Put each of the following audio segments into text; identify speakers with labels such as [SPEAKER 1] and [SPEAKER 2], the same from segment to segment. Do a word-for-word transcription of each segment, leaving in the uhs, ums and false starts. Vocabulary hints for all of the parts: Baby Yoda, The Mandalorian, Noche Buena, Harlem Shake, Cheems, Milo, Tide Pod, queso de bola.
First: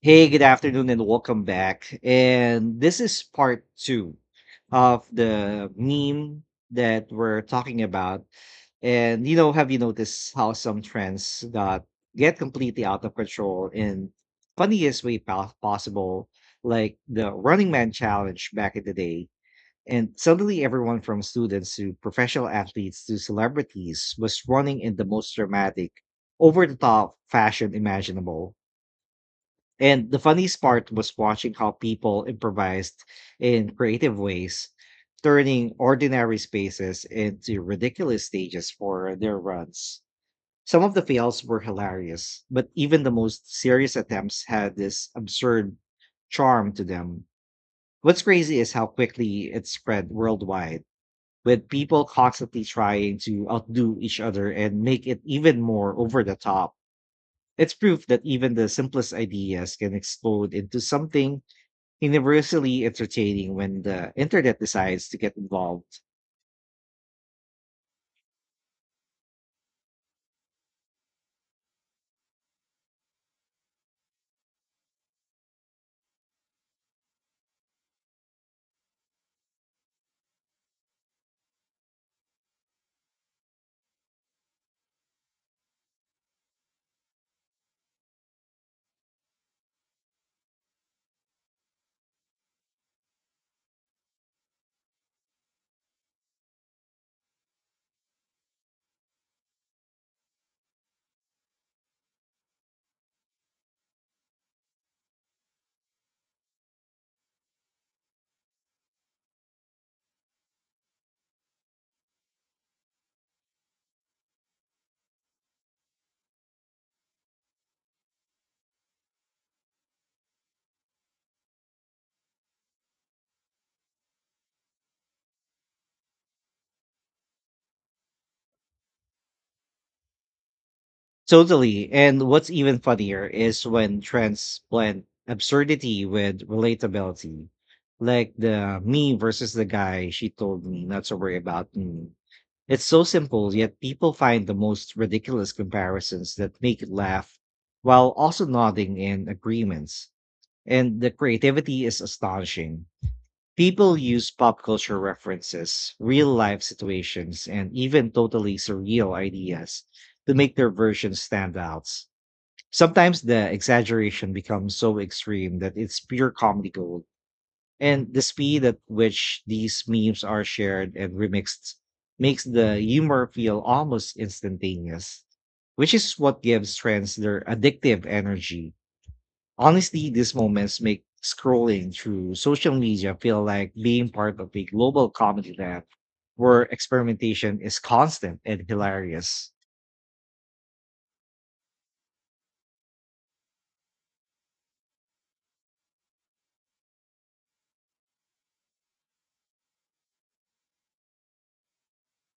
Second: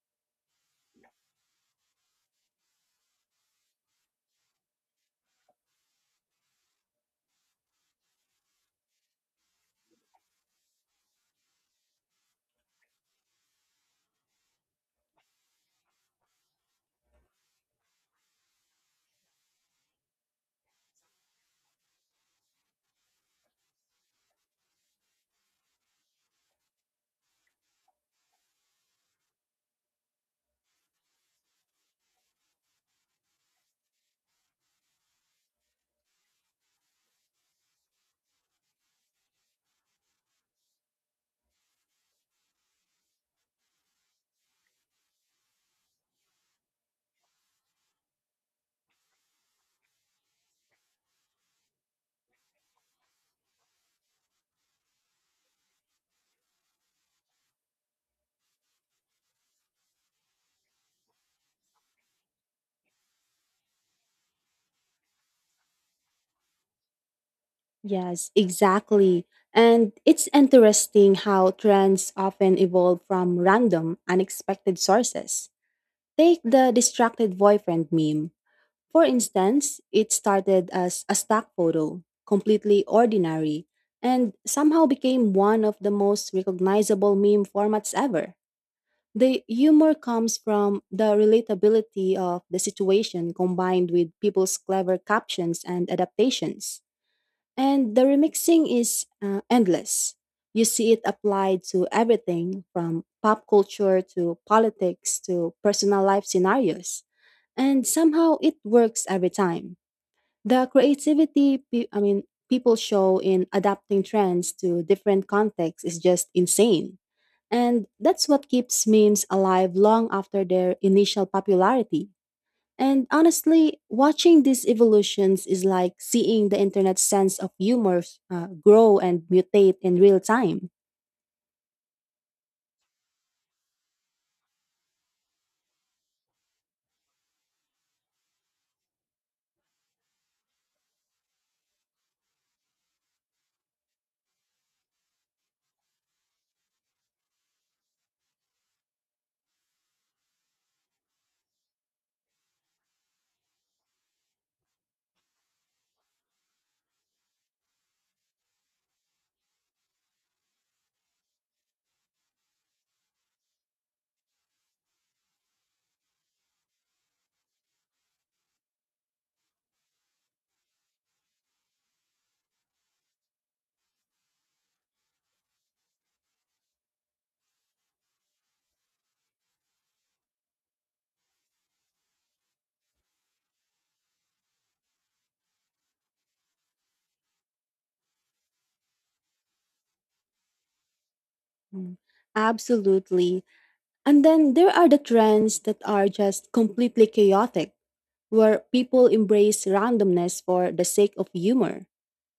[SPEAKER 1] Hey, good afternoon and welcome back. And this is part two of the meme that we're talking about. And you know, have you noticed how some trends got get completely out of control in funniest way po- possible, like the Running Man challenge back in the day. And suddenly everyone from students to professional athletes to celebrities was running in the most dramatic, over the top fashion imaginable and the funniest part was watching how people improvised in creative ways, turning ordinary spaces into ridiculous stages for their runs. Some of the fails were hilarious, but even the most serious attempts had this absurd charm to them. What's crazy is how quickly it spread worldwide, with people constantly trying to outdo each other and make it even more over the top. It's proof that even the simplest ideas can explode into something universally entertaining when the internet decides to get involved.
[SPEAKER 2] Yes, exactly. And it's interesting how trends often evolve from random, unexpected sources. Take the distracted boyfriend meme. For instance, it started as a stock photo, completely ordinary, and somehow became one of the most recognizable meme formats ever. The humor comes from the relatability of the situation combined with people's clever captions and adaptations. And the remixing is uh, endless. You see it applied to everything from pop culture to politics to personal life scenarios. And somehow it works every time. The creativity, pe- I mean, people show in adapting trends to different contexts is just insane. And that's what keeps memes alive long after their initial popularity. And honestly, watching these evolutions is like seeing the internet's sense of humor uh, grow and mutate in real time.
[SPEAKER 1] Totally. And what's even funnier is when trends blend absurdity with relatability, like the me versus the guy she told me not to worry about me. It's so simple, yet people find the most ridiculous comparisons that make it laugh while also nodding in agreements. And the creativity is astonishing. People use pop culture references, real life situations, and even totally surreal ideas to make their versions stand out. Sometimes the exaggeration becomes so extreme that it's pure comedy gold. And the speed at which these memes are shared and remixed makes the humor feel almost instantaneous, which is what gives trends their addictive energy. Honestly, these moments make scrolling through social media feel like being part of a global comedy lab where experimentation is constant and hilarious.
[SPEAKER 2] Mm, Absolutely. And then there are the trends that are just completely chaotic, where people embrace randomness for the sake of humor,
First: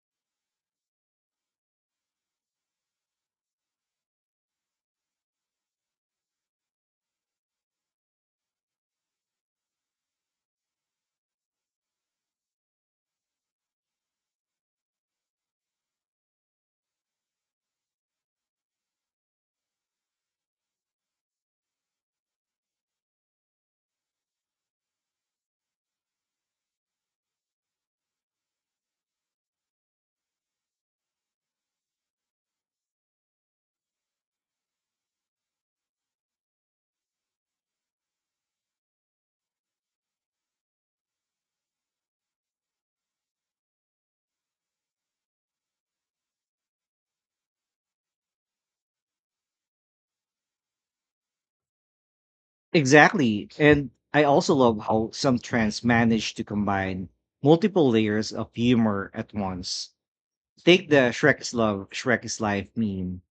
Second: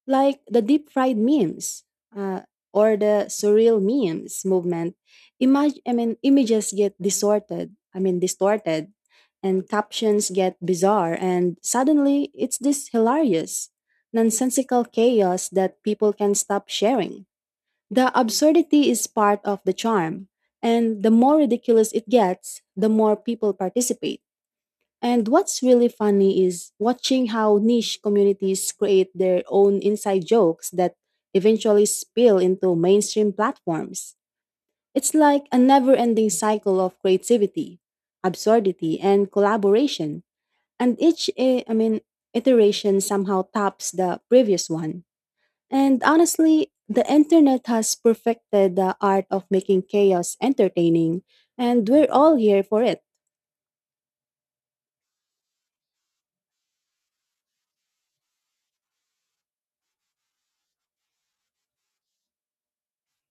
[SPEAKER 2] like the deep fried memes uh, or the surreal memes movement. Imag- i mean images get distorted, i mean distorted and captions get bizarre, and suddenly it's this hilarious, nonsensical chaos that people can stop sharing. The absurdity is part of the charm, and the more ridiculous it gets, the more people participate. And what's really funny is watching how niche communities create their own inside jokes that eventually spill into mainstream platforms. It's like a never ending cycle of creativity, absurdity, and collaboration. And each, eh, I mean, Iteration somehow tops the previous one. And honestly, the internet has perfected the art of making chaos entertaining, and we're all here for it.
[SPEAKER 1] Exactly. And I also love how some trends manage to combine multiple layers of humor at once. Take the Shrek is Love, Shrek is Life meme.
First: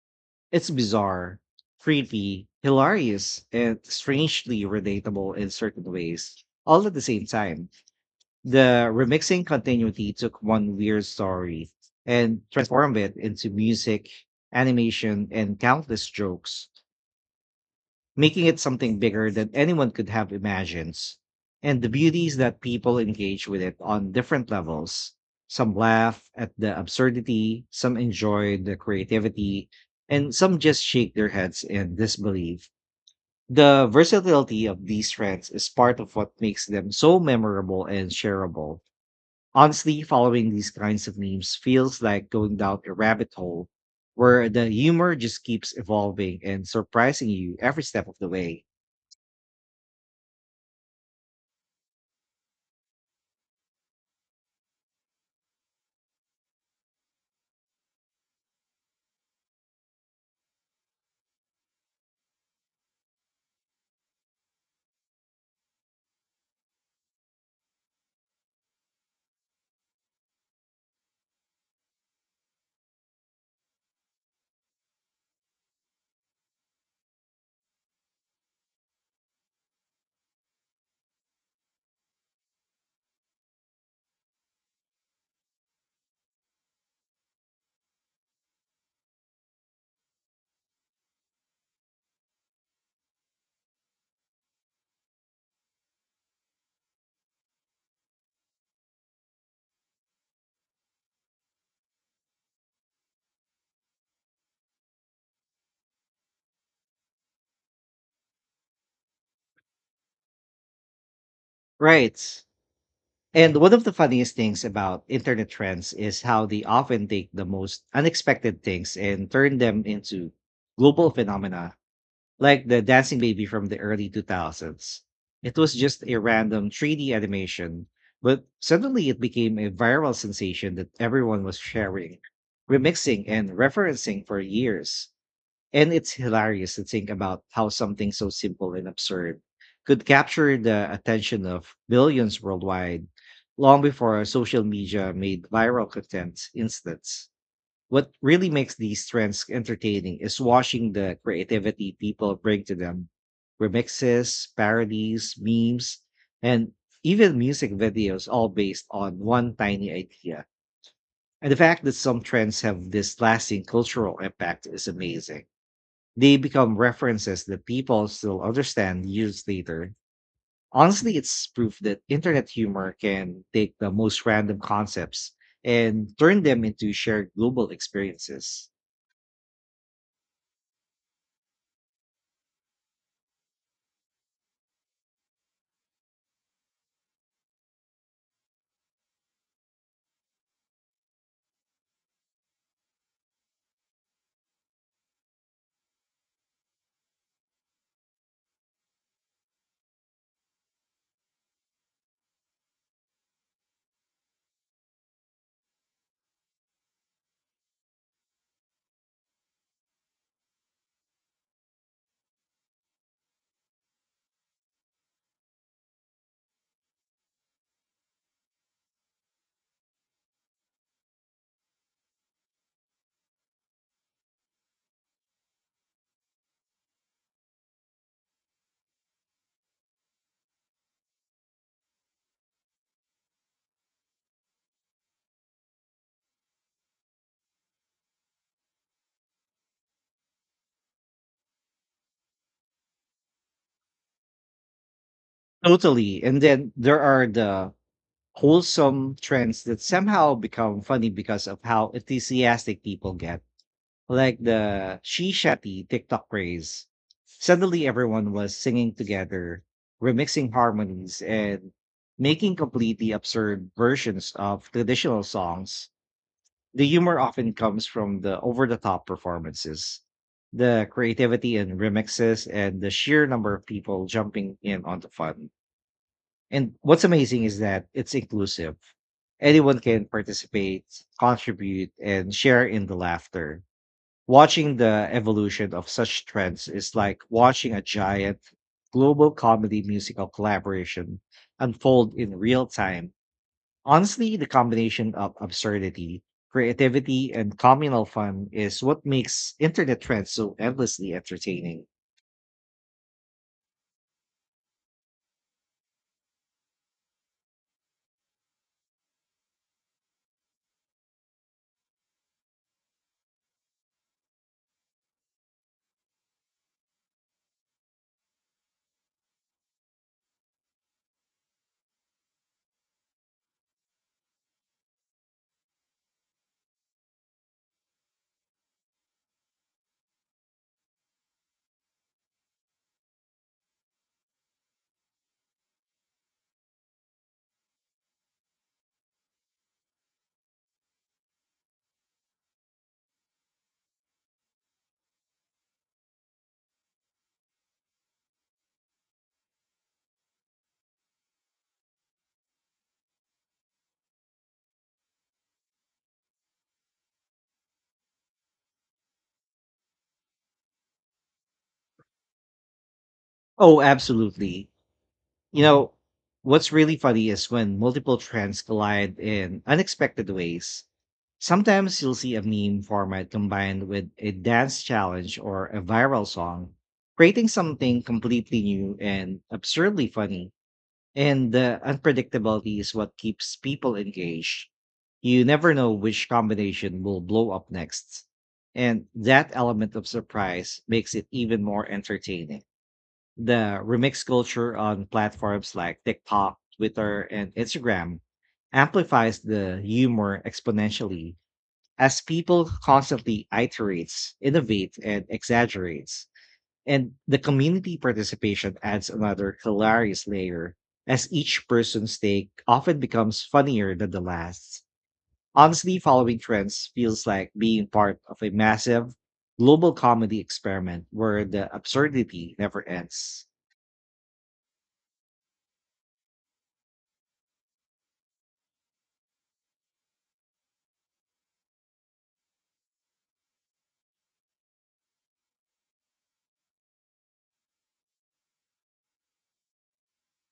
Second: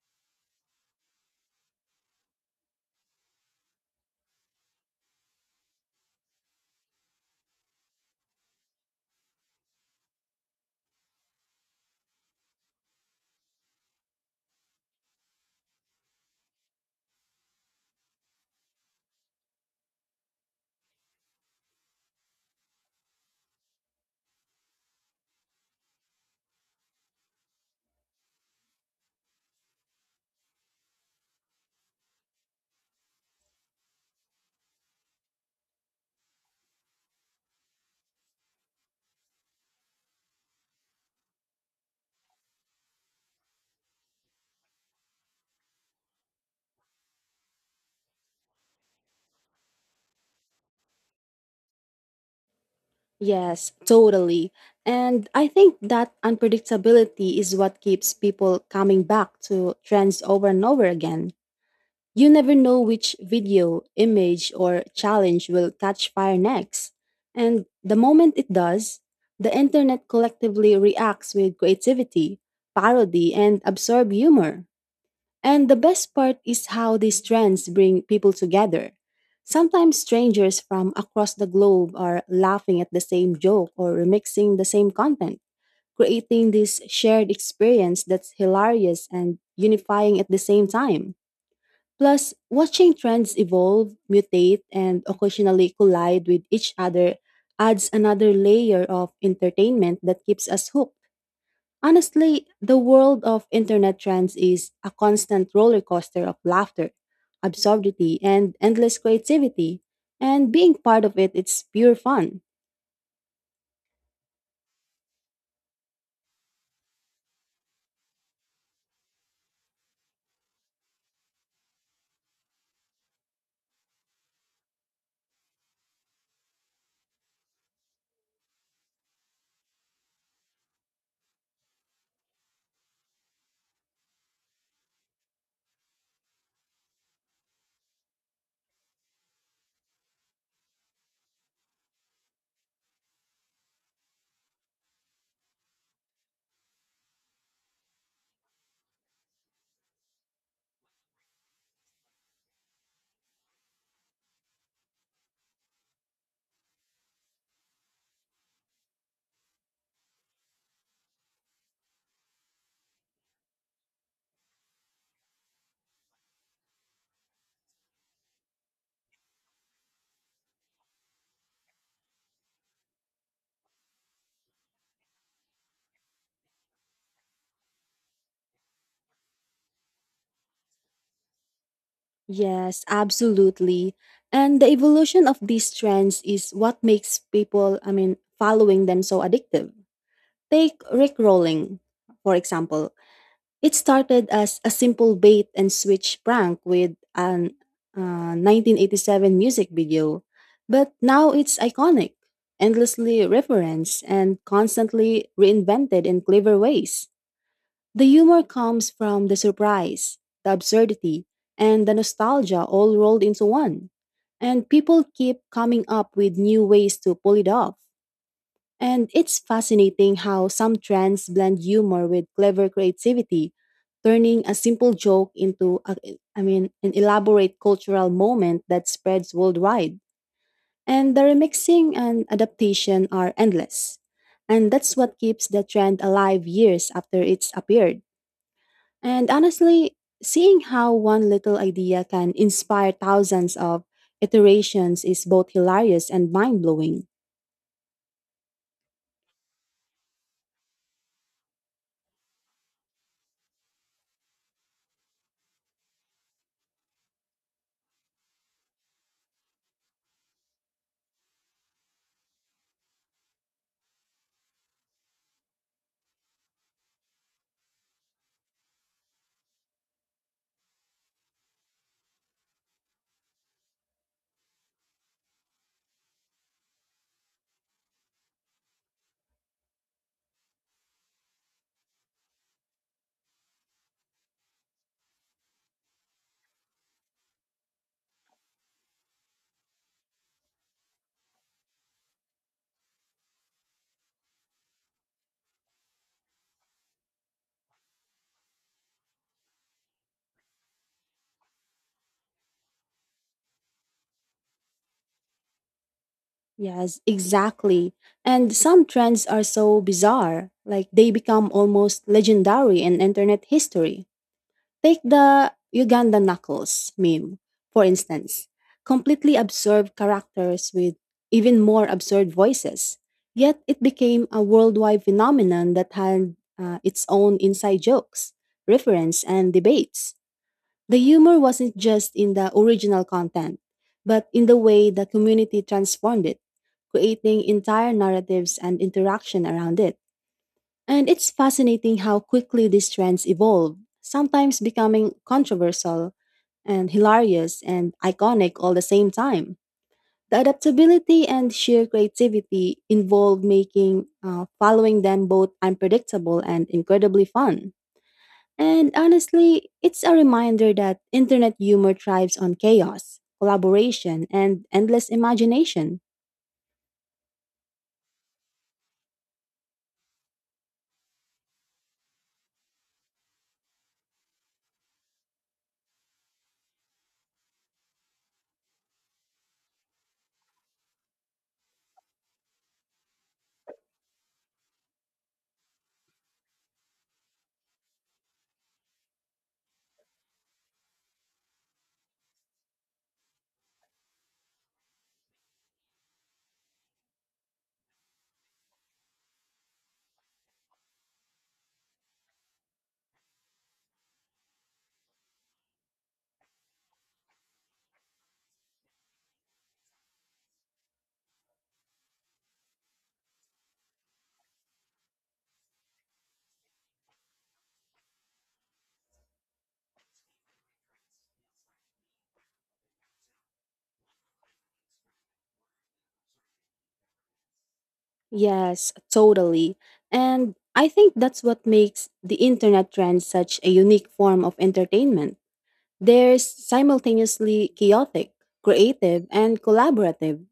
[SPEAKER 1] It's bizarre, creepy, hilarious, and strangely relatable in certain ways, all at the same time. The remixing continuity took one weird story and transformed it into music, animation, and countless jokes, making it something bigger than anyone could have imagined. And the beauty is that people engage with it on different levels. Some laugh at the absurdity, some enjoy the creativity, and some just shake their heads in disbelief. The versatility of these trends is part of what makes them so memorable and shareable. Honestly, following these kinds of memes feels like going down a rabbit hole where the humor just keeps evolving and surprising you every step of the way.
[SPEAKER 2] Yes, totally. And I think that unpredictability is what keeps people coming back to trends over and over again. You never know which video, image, or challenge will catch fire next. And the moment it does, the internet collectively reacts with creativity, parody, and absorb humor. And the best part is how these trends bring people together. Sometimes strangers from across the globe are laughing at the same joke or remixing the same content, creating this shared experience that's hilarious and unifying at the same time. Plus, watching trends evolve, mutate, and occasionally collide with each other adds another layer of entertainment that keeps us hooked. Honestly, the world of internet trends is a constant roller coaster of laughter, absurdity, and endless creativity. And being part of it, it's pure
[SPEAKER 1] Right.
[SPEAKER 2] fun.
[SPEAKER 1] And one of the funniest things about internet trends is how they often take the most unexpected things and turn them into global phenomena. Like the Dancing Baby from the early two thousands. It was just a random three D animation, but suddenly it became a viral sensation that everyone was sharing, remixing, and referencing for years. And it's hilarious to think about how something so simple and absurd could capture the attention of billions worldwide long before social media made viral content instant. What really makes these trends entertaining is watching the creativity people bring to them. Remixes, parodies, memes, and even music videos, all based on one tiny idea. And the fact that some trends have this lasting cultural impact is amazing. They become references that people still understand years later. Honestly, it's proof that internet humor can take the most random concepts and turn them into shared global experiences.
[SPEAKER 2] Yes, absolutely. And the evolution of these trends is what makes people, I mean, following them so addictive. Take Rick Rolling, for example. It started as a simple bait and switch prank with an uh, nineteen eighty-seven music video, but now it's iconic, endlessly referenced, and constantly reinvented in clever ways. The humor comes from the surprise, the absurdity, and the nostalgia all rolled into one. And people keep coming up with new ways to pull it off. And it's fascinating how some trends blend humor with clever creativity, turning a simple joke into a, I mean an elaborate cultural moment that spreads worldwide. And the remixing and adaptation are endless. And that's what keeps the trend alive years after it's appeared. And honestly, seeing how one little idea can inspire thousands of iterations is both hilarious
[SPEAKER 1] Totally.
[SPEAKER 2] and
[SPEAKER 1] And then there
[SPEAKER 2] mind-blowing.
[SPEAKER 1] are the wholesome trends that somehow become funny because of how enthusiastic people get, like the Shisha Tea TikTok craze. Suddenly, everyone was singing together, remixing harmonies, and making completely absurd versions of traditional songs. The humor often comes from the over the top performances, the creativity in remixes, and the sheer number of people jumping in on the fun. And what's amazing is that it's inclusive. Anyone can participate, contribute, and share in the laughter. Watching the evolution of such trends is like watching a giant global comedy musical collaboration unfold in real time. Honestly, the combination of absurdity, creativity, and communal fun is what makes internet trends so endlessly entertaining.
[SPEAKER 2] Yes, exactly. And some trends are so bizarre, like they become almost legendary in internet history. Take the Uganda Knuckles meme, for instance. Completely absurd characters with even more absurd voices. Yet it became a worldwide phenomenon that had uh, its own inside jokes, reference, and debates. The humor wasn't just in the original content, but in the way the community transformed it, creating entire narratives and interaction around it. And it's fascinating how quickly these trends evolve, sometimes becoming controversial and hilarious and iconic all the same time. The adaptability and sheer creativity involved making uh, following them both unpredictable and incredibly fun. And honestly, it's a reminder that internet humor thrives on chaos,
[SPEAKER 1] Oh,
[SPEAKER 2] collaboration, and
[SPEAKER 1] absolutely.
[SPEAKER 2] endless
[SPEAKER 1] You know,
[SPEAKER 2] imagination.
[SPEAKER 1] what's really funny is when multiple trends collide in unexpected ways. Sometimes you'll see a meme format combined with a dance challenge or a viral song, creating something completely new and absurdly funny. And the unpredictability is what keeps people engaged. You never know which combination will blow up next. And that element of surprise makes it even more entertaining. The remix culture on platforms like TikTok, Twitter, and Instagram amplifies the humor exponentially as people constantly iterates, innovate, and exaggerates. And the community participation adds another hilarious layer as each person's take often becomes funnier than the last. Honestly, following trends feels like being part of a massive global comedy experiment where the absurdity never ends.
[SPEAKER 2] Yes, totally. And I think that's what makes the internet trend such a unique form of entertainment. There's simultaneously chaotic, creative, and collaborative.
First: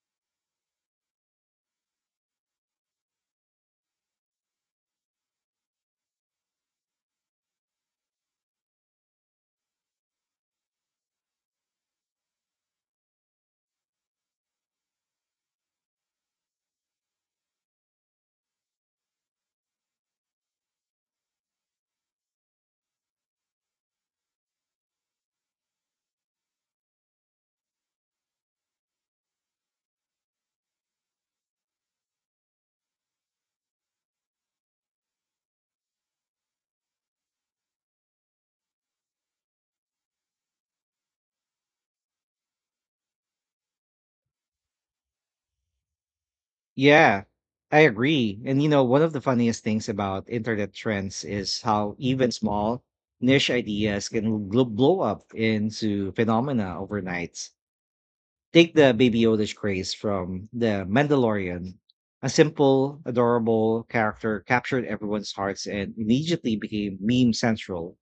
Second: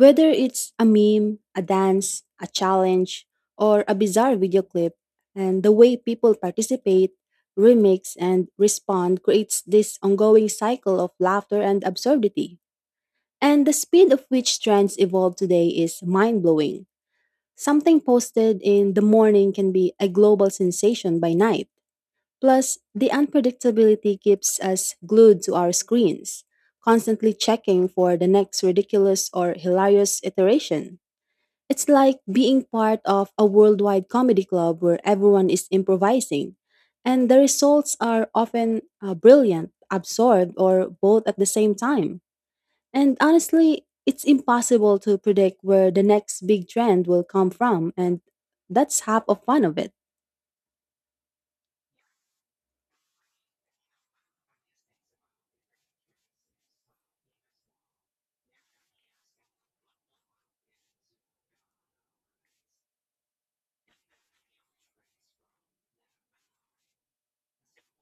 [SPEAKER 2] Whether it's a meme, a dance, a challenge, or a bizarre video clip, and the way people participate, remix, and respond creates this ongoing cycle of laughter and absurdity. And the speed of which trends evolve today is mind blowing. Something posted in the morning can be a global sensation by night. Plus, the unpredictability keeps us glued to our screens, constantly checking for the next ridiculous or hilarious iteration. It's like being part of a worldwide comedy club where everyone is improvising, and the results are often uh, brilliant, absurd, or both at the same time. And honestly, it's impossible to predict where the next big trend
[SPEAKER 1] Yeah,
[SPEAKER 2] will come
[SPEAKER 1] I
[SPEAKER 2] from, and
[SPEAKER 1] agree. And you know,
[SPEAKER 2] that's
[SPEAKER 1] one of the
[SPEAKER 2] half of
[SPEAKER 1] funniest
[SPEAKER 2] fun of
[SPEAKER 1] things
[SPEAKER 2] it.
[SPEAKER 1] about internet trends is how even small niche ideas can gl- blow up into phenomena overnight. Take the Baby Yoda craze from The Mandalorian. A simple, adorable character captured everyone's hearts and immediately became meme central.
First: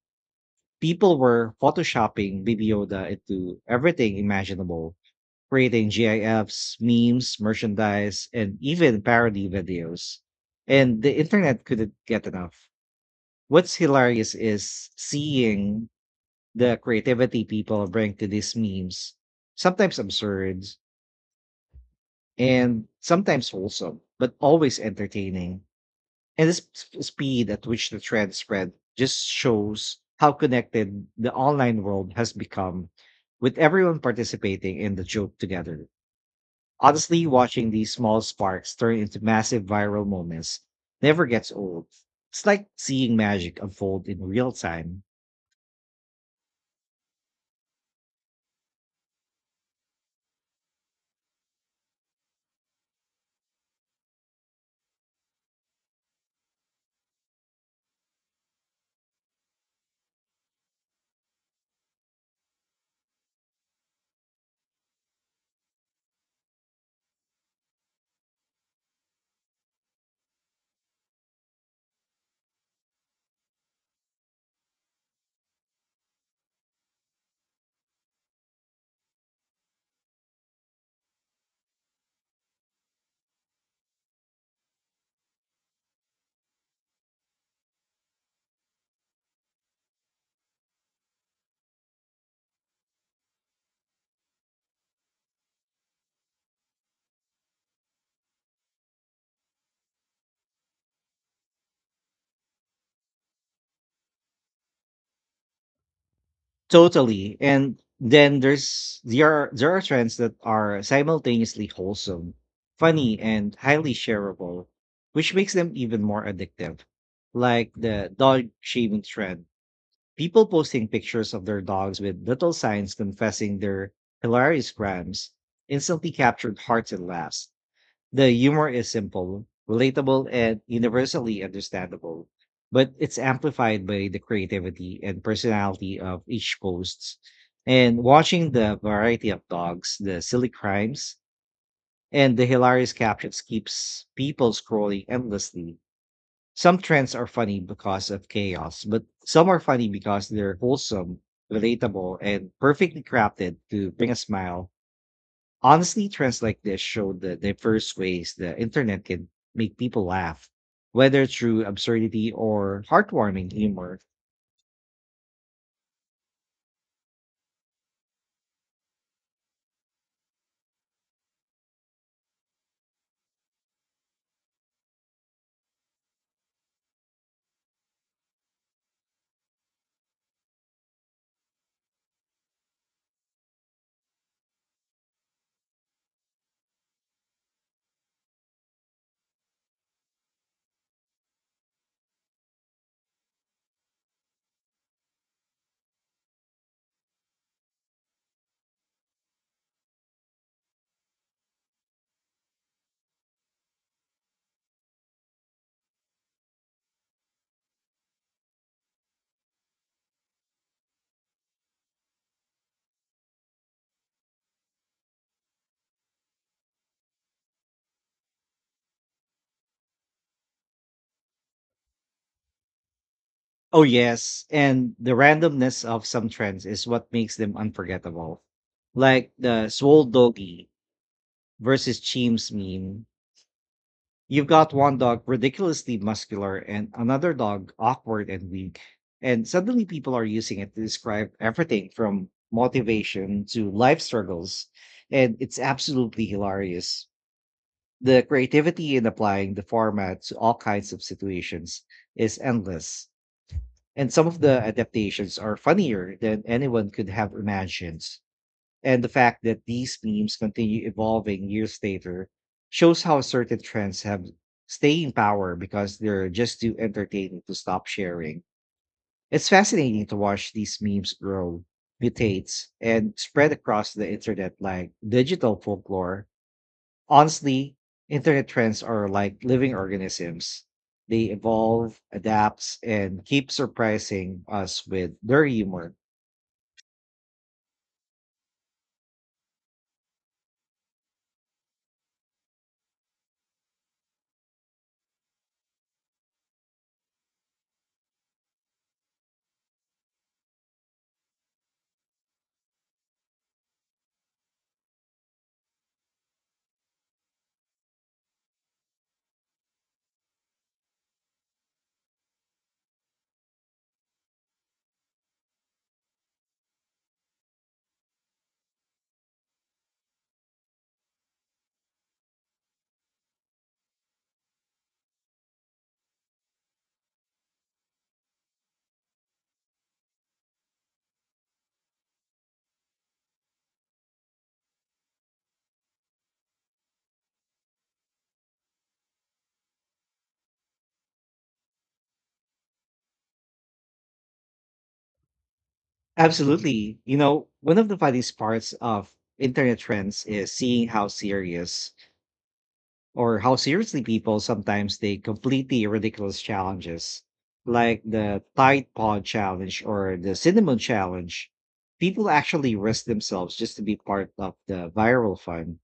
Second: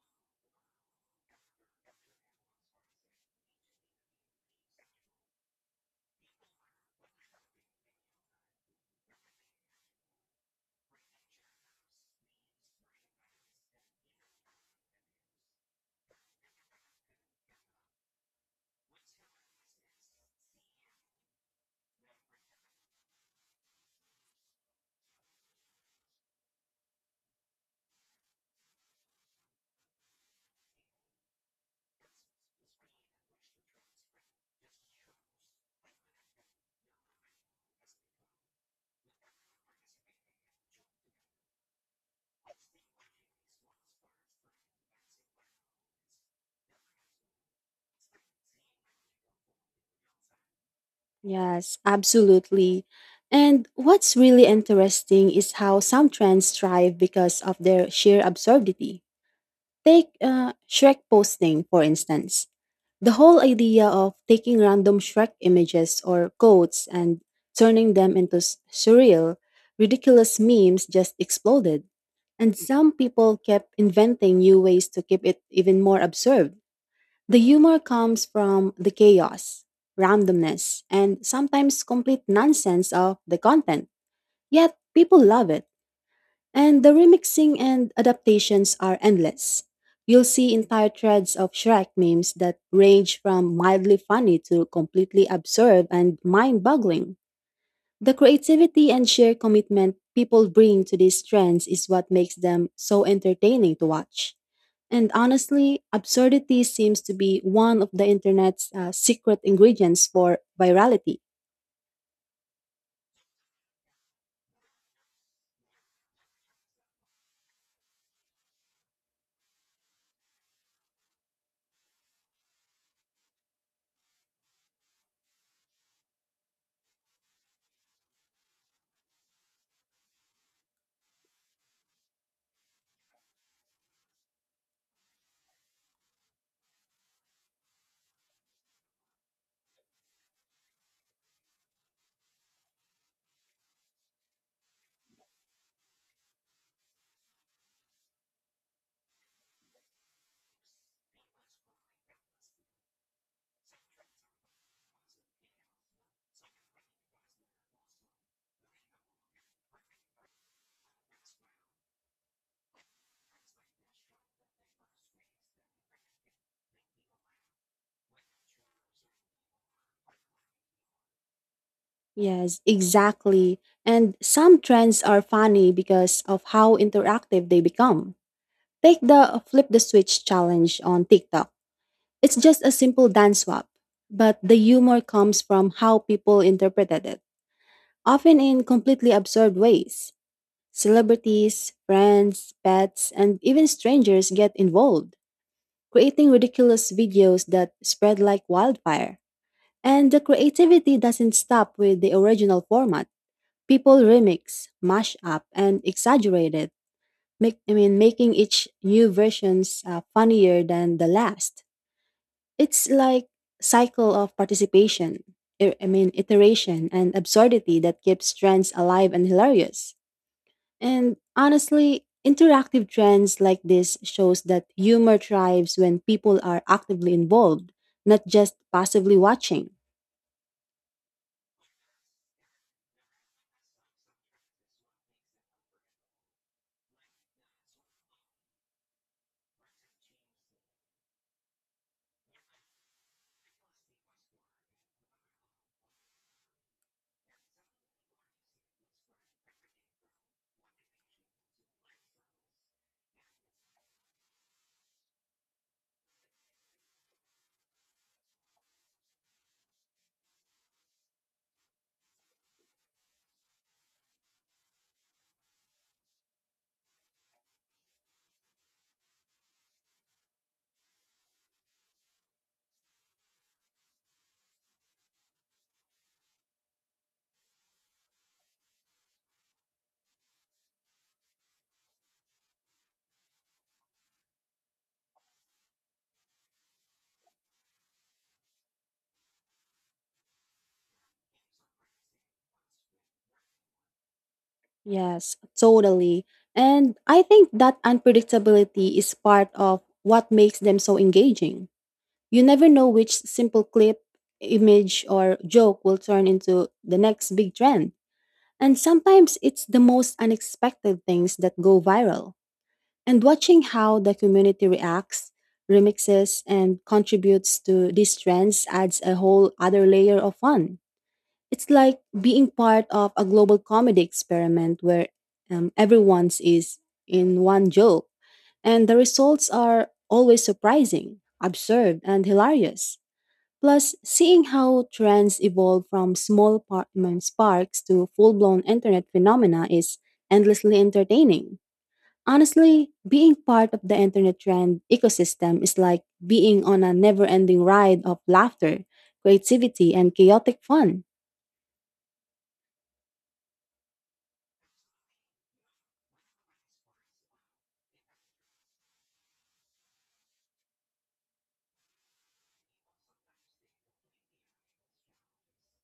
[SPEAKER 1] People were photoshopping Baby Yoda into everything imaginable, creating GIFs, memes, merchandise, and even parody videos. And the internet couldn't get enough. What's hilarious is seeing the creativity people bring to these memes, sometimes absurd and sometimes wholesome, but always entertaining. And the sp- speed at which the trend spread just shows how connected the online world has become with everyone participating in the joke together. Honestly, watching these small sparks turn into massive viral moments never gets old. It's like seeing magic unfold in real time.
[SPEAKER 2] Yes, absolutely. And what's really interesting is how some trends thrive because of their sheer absurdity. Take uh, Shrek posting, for instance. The whole idea of taking random Shrek images or quotes and turning them into s- surreal, ridiculous memes just exploded. And some people kept inventing new ways to keep it even more absurd. The humor comes from the chaos, randomness, and sometimes complete nonsense of the content. Yet people love it. And the remixing and adaptations are endless. You'll see entire threads of Shrek memes that range from mildly funny to completely absurd and mind boggling. The creativity and sheer commitment people bring to these trends is what makes them so entertaining to watch. And honestly, absurdity seems to
[SPEAKER 1] Totally.
[SPEAKER 2] be one
[SPEAKER 1] And
[SPEAKER 2] of the
[SPEAKER 1] then
[SPEAKER 2] internet's uh,
[SPEAKER 1] there's there
[SPEAKER 2] secret
[SPEAKER 1] are there are
[SPEAKER 2] ingredients
[SPEAKER 1] trends that
[SPEAKER 2] for
[SPEAKER 1] are
[SPEAKER 2] virality.
[SPEAKER 1] simultaneously wholesome, funny, and highly shareable, which makes them even more addictive. Like the dog shaving trend. People posting pictures of their dogs with little signs confessing their hilarious crimes instantly captured hearts and laughs. The humor is simple, relatable, and universally understandable, but it's amplified by the creativity and personality of each host. And watching the variety of dogs, the silly crimes, and the hilarious captions keeps people scrolling endlessly. Some trends are funny because of chaos, but some are funny because they're wholesome, relatable, and perfectly crafted to bring a smile. Honestly, trends like this show the diverse ways the internet can make people laugh, whether through absurdity or heartwarming humor.
[SPEAKER 2] Yes, exactly. And some trends are funny because of how interactive they become. Take the flip the switch challenge on TikTok. It's just a simple dance swap, but the humor comes from how people interpreted it, often in completely absurd ways. Celebrities, friends, pets, and even strangers get involved, creating ridiculous videos that spread like wildfire. And the creativity doesn't stop with the original format. People remix, mash up, and exaggerate it. Make, I mean, making each new versions uh, funnier than the last. It's like cycle of participation. I I mean, iteration and absurdity that keeps trends alive and hilarious. And honestly, interactive trends like
[SPEAKER 1] Oh,
[SPEAKER 2] this shows
[SPEAKER 1] yes.
[SPEAKER 2] that
[SPEAKER 1] And the
[SPEAKER 2] humor thrives
[SPEAKER 1] randomness of
[SPEAKER 2] when
[SPEAKER 1] some
[SPEAKER 2] people are
[SPEAKER 1] trends is what
[SPEAKER 2] actively
[SPEAKER 1] makes them
[SPEAKER 2] involved, not
[SPEAKER 1] unforgettable.
[SPEAKER 2] just passively
[SPEAKER 1] Like the
[SPEAKER 2] watching.
[SPEAKER 1] swole doggy versus Cheems meme. You've got one dog ridiculously muscular and another dog awkward and weak. And suddenly people are using it to describe everything from motivation to life struggles. And it's absolutely hilarious. The creativity in applying the format to all kinds of situations is endless. And some of the adaptations are funnier than anyone could have imagined. And the fact that these memes continue evolving years later shows how certain trends have staying power because they're just too entertaining to stop sharing. It's fascinating to watch these memes grow, mutate, and spread across the internet like digital folklore. Honestly, internet trends are like living organisms. They evolve, adapt, and keep surprising us with their humor.
[SPEAKER 2] Yes, totally. And I think that unpredictability is part of what makes them so engaging. You never know which simple clip, image, or joke will turn into the next big trend. And sometimes it's the most unexpected things that go viral. And watching how the community reacts, remixes, and contributes to these trends adds a whole other layer of fun. It's like being part of a global comedy experiment where um, everyone's is in one joke, and the results are always surprising, absurd, and hilarious. Plus, seeing how trends evolve from small par- I mean, sparks to full blown internet phenomena is endlessly entertaining. Honestly, being part of the internet trend ecosystem is like being on a
[SPEAKER 1] Absolutely. You
[SPEAKER 2] never
[SPEAKER 1] know,
[SPEAKER 2] ending
[SPEAKER 1] one of the
[SPEAKER 2] ride of
[SPEAKER 1] funniest parts
[SPEAKER 2] laughter,
[SPEAKER 1] of internet
[SPEAKER 2] creativity, and
[SPEAKER 1] trends is
[SPEAKER 2] chaotic
[SPEAKER 1] seeing
[SPEAKER 2] fun.
[SPEAKER 1] how serious or how seriously people sometimes take completely ridiculous challenges, like the Tide Pod challenge or the cinnamon challenge. People actually risk themselves just to be part of the viral fun.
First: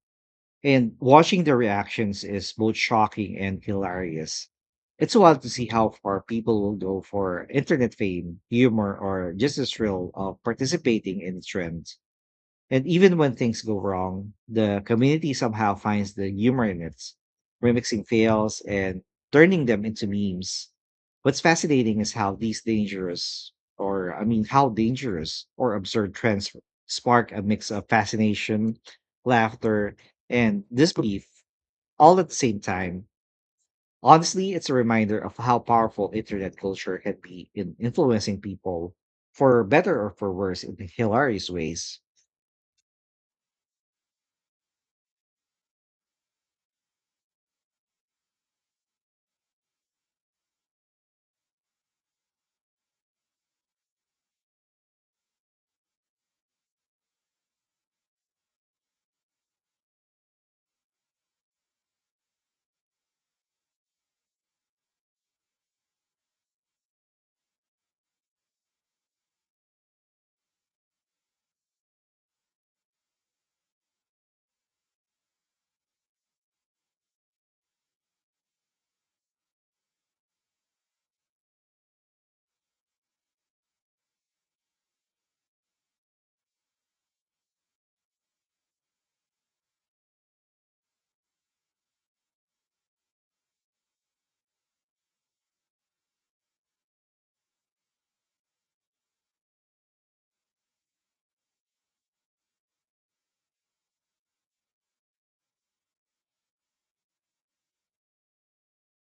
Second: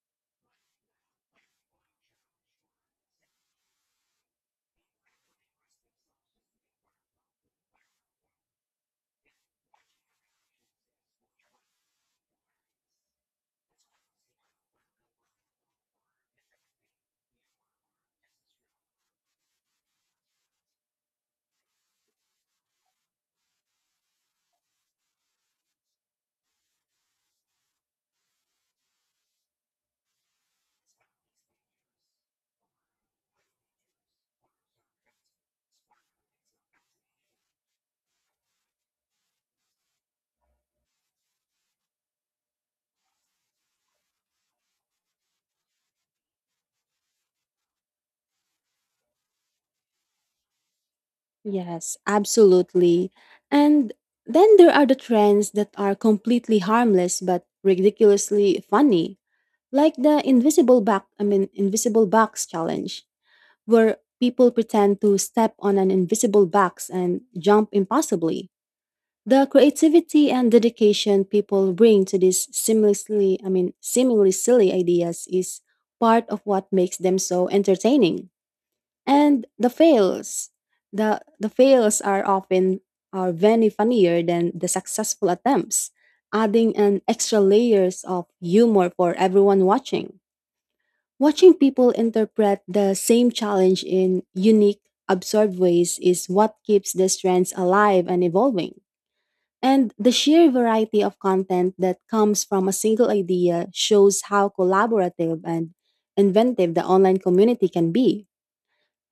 [SPEAKER 1] And watching the reactions is both shocking and hilarious. It's wild to see how far people will go for internet fame, humor, or just the thrill of participating in a trend. And even when things go wrong, the community somehow finds the humor in it, remixing fails and turning them into memes. What's fascinating is how these dangerous, or I mean, how dangerous or absurd trends spark a mix of fascination, laughter, and disbelief all at the same time. Honestly, it's a reminder of how powerful internet culture can be in influencing people for better or for worse in hilarious ways.
[SPEAKER 2] Yes, absolutely. And then there are the trends that are completely harmless but ridiculously funny, like the invisible box, I mean invisible box challenge, where people pretend to step on an invisible box and jump impossibly. The creativity and dedication people bring to these seamlessly, I mean seemingly silly ideas is part of what makes them so entertaining. And the fails, the the fails are often are very funnier than the successful attempts, adding an extra layers of humor for everyone watching. Watching people interpret the same challenge in unique, absurd ways is what keeps the trends alive and evolving. And the sheer variety of content that comes from a single idea shows how collaborative and inventive the online community can be.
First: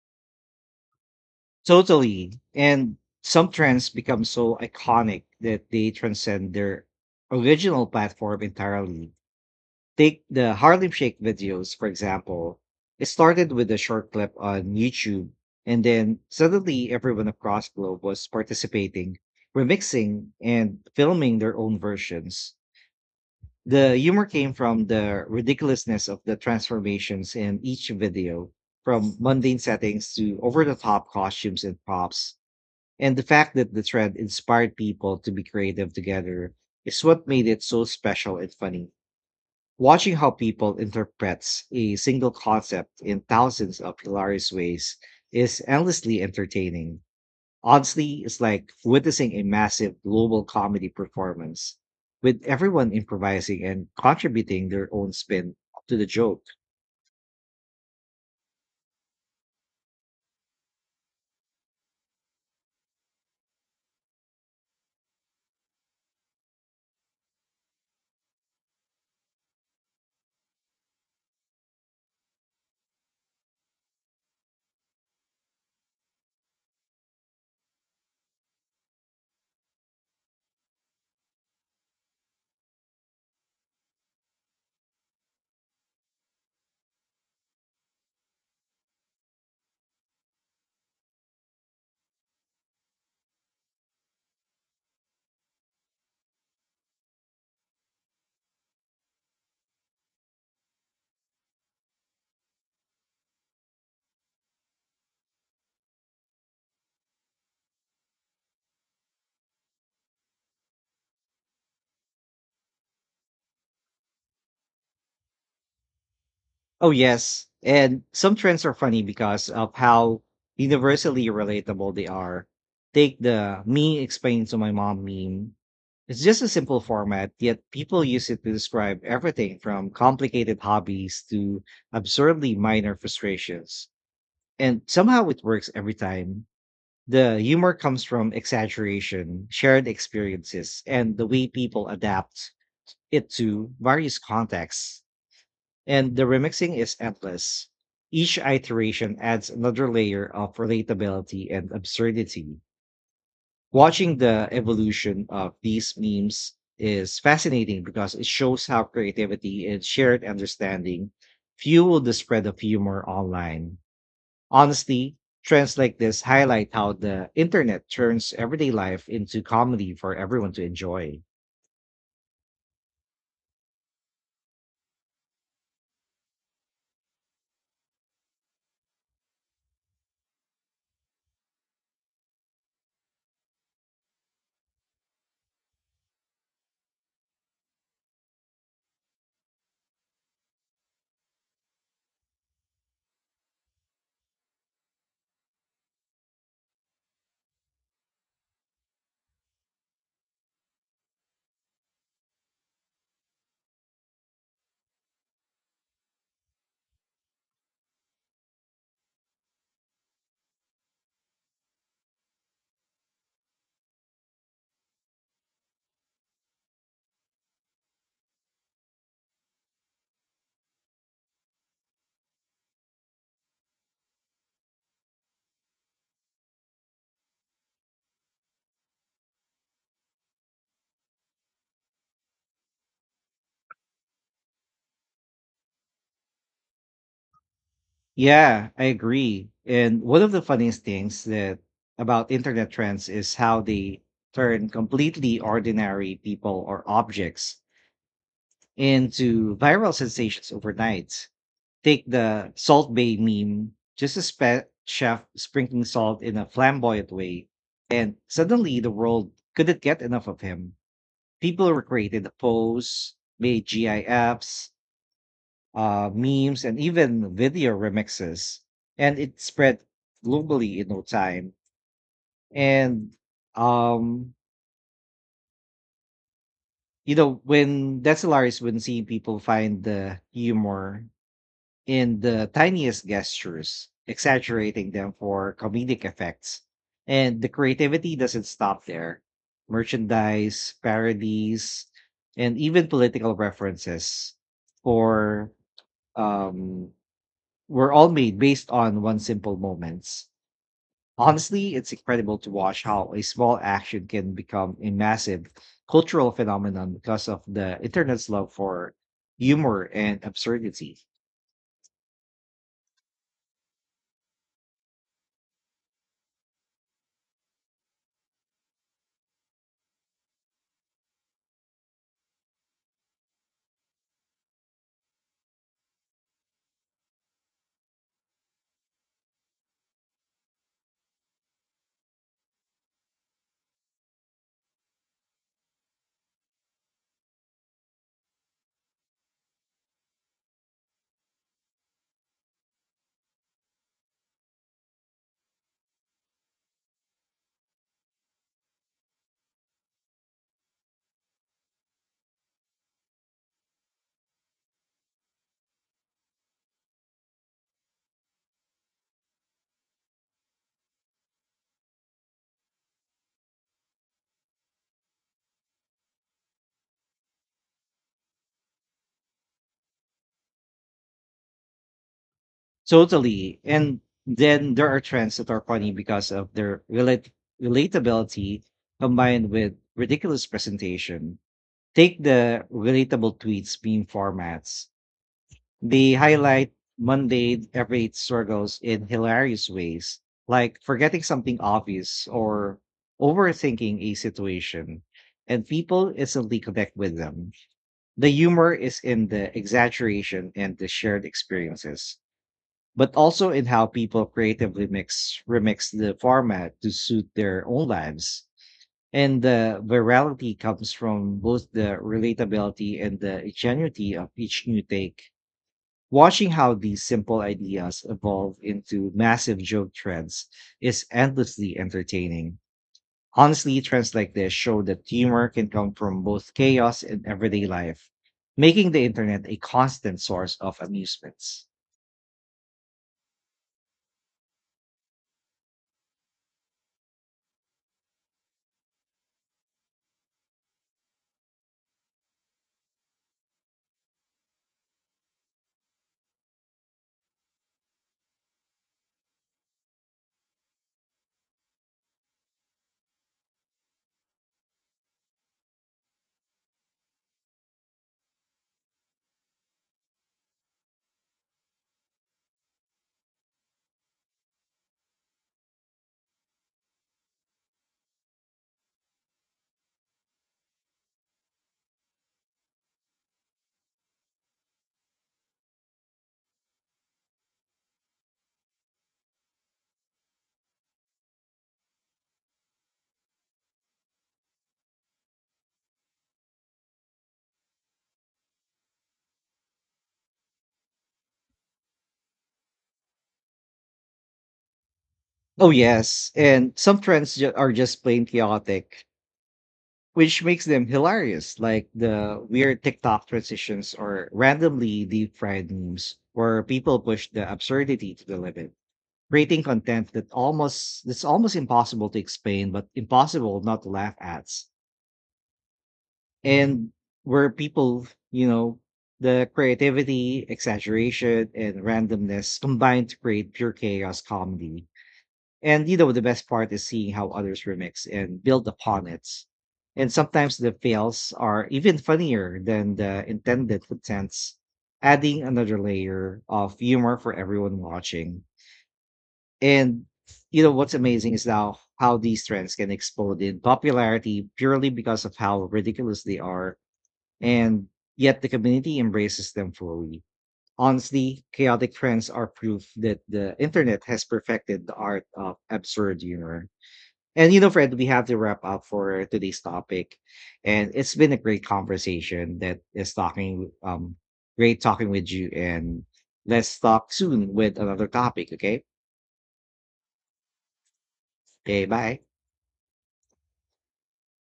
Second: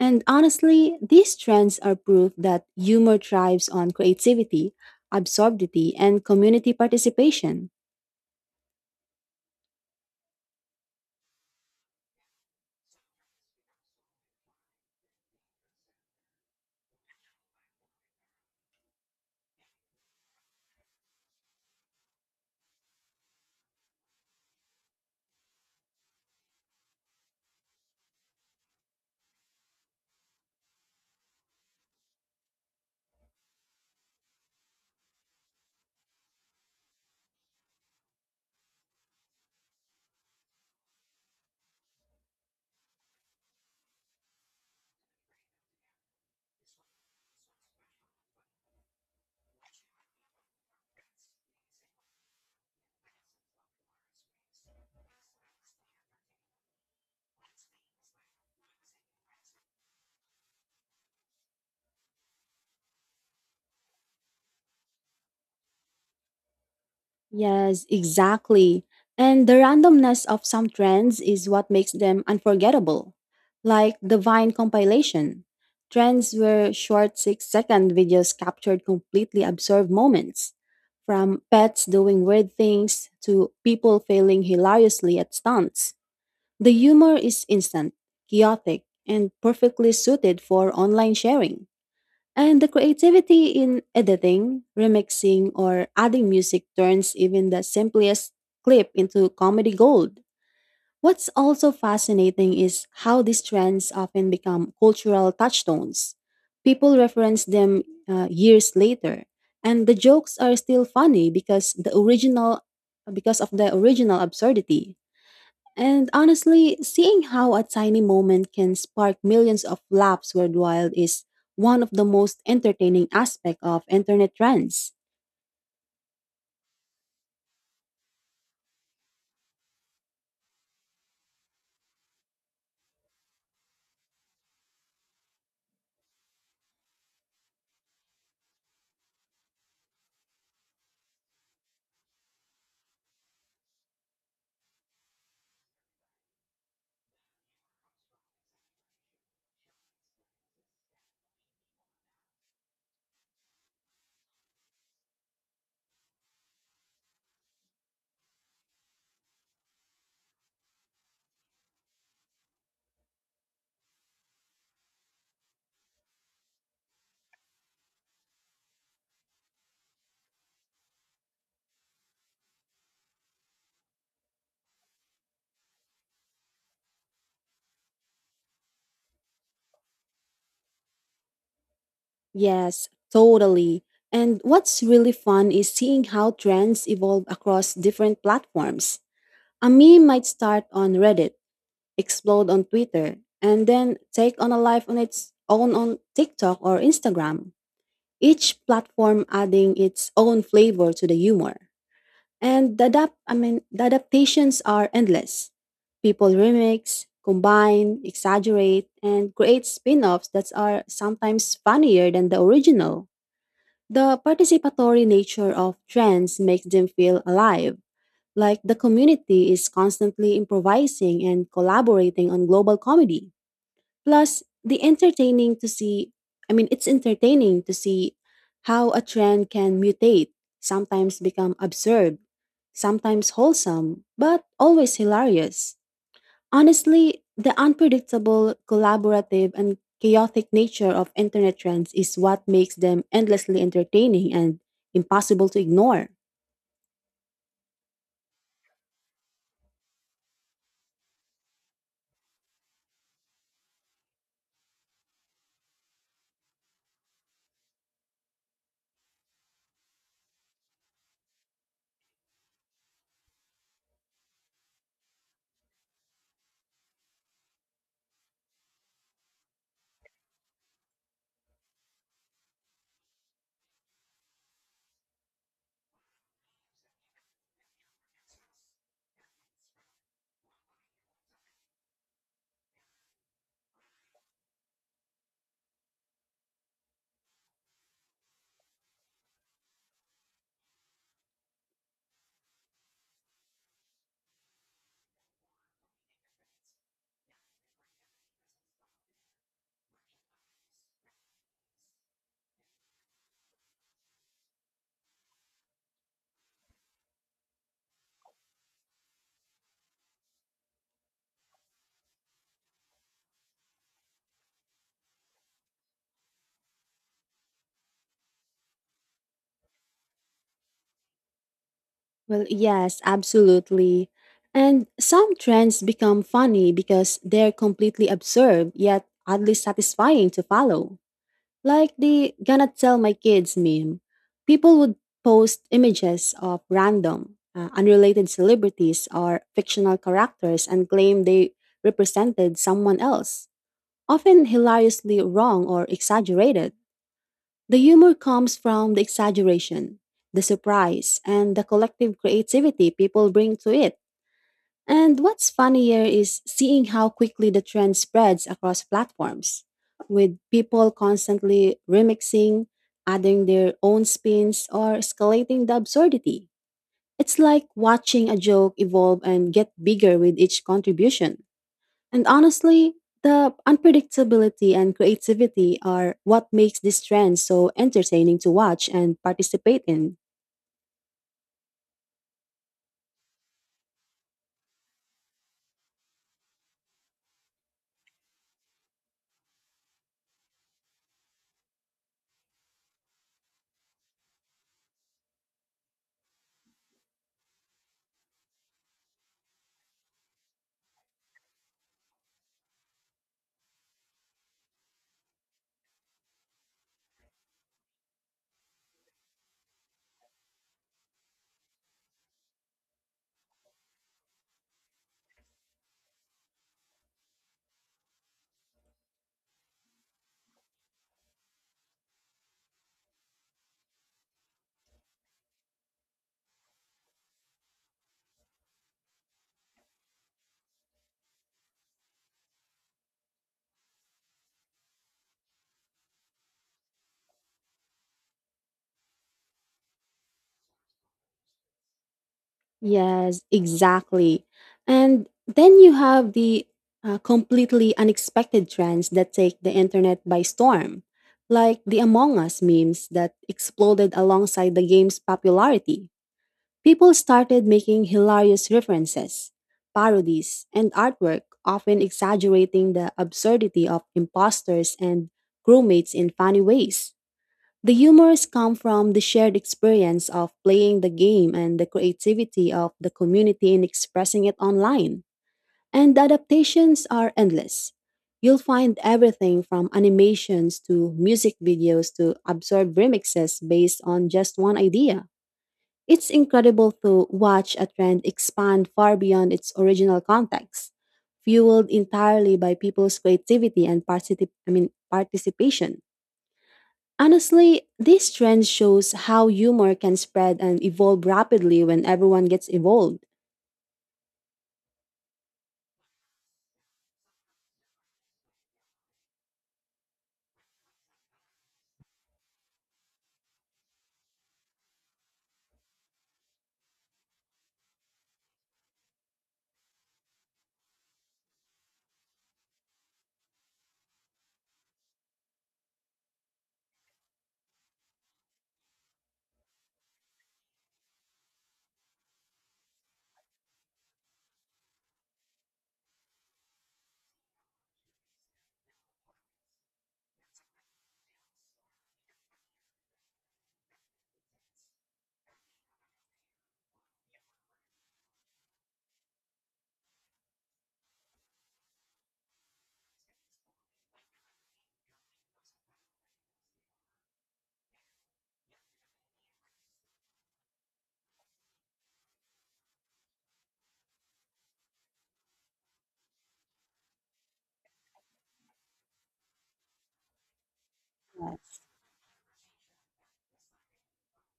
[SPEAKER 2] And honestly, these trends are proof
[SPEAKER 1] Totally.
[SPEAKER 2] that
[SPEAKER 1] And
[SPEAKER 2] humor
[SPEAKER 1] some
[SPEAKER 2] thrives
[SPEAKER 1] trends
[SPEAKER 2] on
[SPEAKER 1] become so
[SPEAKER 2] creativity,
[SPEAKER 1] iconic that they
[SPEAKER 2] absurdity, and
[SPEAKER 1] transcend
[SPEAKER 2] community
[SPEAKER 1] their
[SPEAKER 2] participation.
[SPEAKER 1] original platform entirely. Take the Harlem Shake videos, for example. It started with a short clip on YouTube, and then suddenly everyone across globe was participating, remixing, and filming their own versions. The humor came from the ridiculousness of the transformations in each video, from mundane settings to over the top costumes and props and the fact that the thread inspired people to be creative together is what made it so special and funny. Watching how people interprets a single concept in thousands of hilarious ways is endlessly entertaining. Honestly, it's like witnessing a massive global comedy performance with everyone improvising and contributing their own spin to the joke.
[SPEAKER 2] Yes, exactly. And the randomness of some trends is what makes them unforgettable. Like the Vine compilation. Trends where short six second videos captured completely absurd moments, from pets doing weird things to people failing hilariously at stunts. The humor is instant, chaotic, and perfectly suited for online sharing. And the creativity in editing, remixing, or adding music turns even the simplest clip into comedy gold. What's also fascinating is how these trends often become cultural touchstones. People reference them uh, years later, and the jokes are still funny because the original because of the original absurdity. And honestly,
[SPEAKER 1] Oh,
[SPEAKER 2] seeing
[SPEAKER 1] yes.
[SPEAKER 2] how a tiny
[SPEAKER 1] And some
[SPEAKER 2] moment
[SPEAKER 1] trends are
[SPEAKER 2] can
[SPEAKER 1] funny
[SPEAKER 2] spark
[SPEAKER 1] because
[SPEAKER 2] millions
[SPEAKER 1] of
[SPEAKER 2] of
[SPEAKER 1] how
[SPEAKER 2] laughs worldwide is
[SPEAKER 1] universally
[SPEAKER 2] one of
[SPEAKER 1] relatable
[SPEAKER 2] the
[SPEAKER 1] they
[SPEAKER 2] most
[SPEAKER 1] are.
[SPEAKER 2] entertaining
[SPEAKER 1] Take
[SPEAKER 2] aspects
[SPEAKER 1] the
[SPEAKER 2] of
[SPEAKER 1] me
[SPEAKER 2] internet
[SPEAKER 1] explain to my
[SPEAKER 2] trends.
[SPEAKER 1] mom meme. It's just a simple format, yet people use it to describe everything from complicated hobbies to absurdly minor frustrations. And somehow it works every time. The humor comes from exaggeration, shared experiences, and the way people adapt it to various contexts. And the remixing is endless. Each iteration adds another layer of relatability and absurdity. Watching the evolution of these memes is fascinating because it shows how creativity and shared understanding fuel the spread of humor online. Honestly, trends like this highlight how the internet turns everyday life into comedy for everyone to enjoy.
[SPEAKER 2] Yes, totally. And what's really fun is seeing how trends evolve across different platforms. A meme might start on Reddit, explode on Twitter, and then take on a life on its own on TikTok or Instagram, each platform adding its own flavor to the humor. And the adapt I mean the adaptations are endless. People remix, combine, exaggerate, and create spin-offs that are sometimes funnier than the original. The participatory nature of trends makes them feel alive, like the community is constantly improvising and collaborating on global comedy. Plus, the entertaining to see, I mean, it's entertaining to see how a trend can mutate, sometimes become absurd, sometimes wholesome, but always hilarious. Honestly, the unpredictable,
[SPEAKER 1] Yeah, I agree.
[SPEAKER 2] collaborative, and
[SPEAKER 1] And one of the
[SPEAKER 2] chaotic
[SPEAKER 1] funniest
[SPEAKER 2] nature of
[SPEAKER 1] things that
[SPEAKER 2] internet trends is
[SPEAKER 1] about
[SPEAKER 2] what
[SPEAKER 1] internet
[SPEAKER 2] makes them
[SPEAKER 1] trends is
[SPEAKER 2] endlessly
[SPEAKER 1] how they
[SPEAKER 2] entertaining and
[SPEAKER 1] turn completely
[SPEAKER 2] impossible to ignore.
[SPEAKER 1] ordinary people or objects into viral sensations overnight. Take the Salt Bay meme, just a spe- chef sprinkling salt in a flamboyant way, and suddenly the world couldn't get enough of him. People recreated the pose, made GIFs, uh, memes, and even video remixes. And it spread globally in no time. And, um, you know, when Decellaris, when seeing people find the humor in the tiniest gestures, exaggerating them for comedic effects. And the creativity doesn't stop there. Merchandise, parodies, and even political references for um were all made based on one simple moments. Honestly, it's incredible to watch how a small action can become a massive cultural phenomenon because of the internet's love for humor and absurdity.
[SPEAKER 2] Well, yes, absolutely. And some trends become funny because they're completely absurd yet oddly satisfying to follow. Like the gonna tell my kids meme. People would post images of random, uh, unrelated celebrities or fictional characters and claim they represented someone else, often hilariously wrong or exaggerated. The humor comes from the exaggeration, the surprise, and the collective creativity people bring to it. And what's funnier is seeing how quickly the trend spreads across platforms, with people constantly remixing, adding their own spins, or escalating the absurdity. It's like watching a joke evolve and get bigger with each contribution. And honestly, the
[SPEAKER 1] Totally. And then
[SPEAKER 2] unpredictability
[SPEAKER 1] there
[SPEAKER 2] and
[SPEAKER 1] are trends that are
[SPEAKER 2] creativity
[SPEAKER 1] funny
[SPEAKER 2] are
[SPEAKER 1] because
[SPEAKER 2] what
[SPEAKER 1] of
[SPEAKER 2] makes
[SPEAKER 1] their
[SPEAKER 2] this
[SPEAKER 1] relate-
[SPEAKER 2] trend so entertaining to
[SPEAKER 1] relatability
[SPEAKER 2] watch and
[SPEAKER 1] combined with
[SPEAKER 2] participate in.
[SPEAKER 1] ridiculous presentation. Take the relatable tweets meme formats. They highlight mundane everyday struggles in hilarious ways, like forgetting something obvious or overthinking a situation, and people instantly connect with them. The humor is in the exaggeration and the shared experiences, but also in how people creatively mix remix the format to suit their own lives. And the virality comes from both the relatability and the ingenuity of each new take. Watching how these simple ideas evolve into massive joke trends is endlessly entertaining. Honestly, trends like this show that humor can come from both chaos and everyday life, making the internet a constant source of amusements.
[SPEAKER 2] Yes, exactly. And then you have the uh, completely unexpected trends that take the internet by storm, like the Among Us memes that exploded alongside the game's popularity. People started making hilarious references, parodies, and artwork, often exaggerating the absurdity of imposters and crewmates in funny ways. The humors come from the shared experience of playing the game and the creativity of the community in expressing it online. And the adaptations are endless. You'll find everything from animations to music videos to absurd remixes based on just one idea. It's incredible to watch a trend expand far beyond its original context, fueled entirely by people's creativity and particip- I mean,
[SPEAKER 1] Oh,
[SPEAKER 2] participation.
[SPEAKER 1] yes, and some trends ju- are
[SPEAKER 2] Honestly,
[SPEAKER 1] just plain
[SPEAKER 2] this trend
[SPEAKER 1] chaotic,
[SPEAKER 2] shows how humor can
[SPEAKER 1] which
[SPEAKER 2] spread
[SPEAKER 1] makes
[SPEAKER 2] and
[SPEAKER 1] them
[SPEAKER 2] evolve
[SPEAKER 1] hilarious,
[SPEAKER 2] rapidly
[SPEAKER 1] like
[SPEAKER 2] when
[SPEAKER 1] the
[SPEAKER 2] everyone gets
[SPEAKER 1] weird
[SPEAKER 2] involved.
[SPEAKER 1] TikTok transitions or randomly deep fried memes where people push the absurdity to the limit, creating content that almost that's almost impossible to explain but impossible not to laugh at. And, where people you know the creativity, exaggeration, and randomness combine to create pure chaos comedy. And, you know, the best part is seeing how others remix and build upon it, and sometimes the fails are even funnier than the intended contents, adding another layer of humor for everyone watching. And, you know, what's amazing is now how these trends can explode in popularity purely because of how ridiculous they are, and yet the community embraces them fully. Honestly, chaotic trends are proof that the internet has perfected the art of absurd humor. And you know, Fred, we have to wrap up for today's topic, and it's been a great conversation. That is talking, um, great talking with you, and let's talk soon with another topic. Okay,
[SPEAKER 2] Yes,
[SPEAKER 1] okay, bye.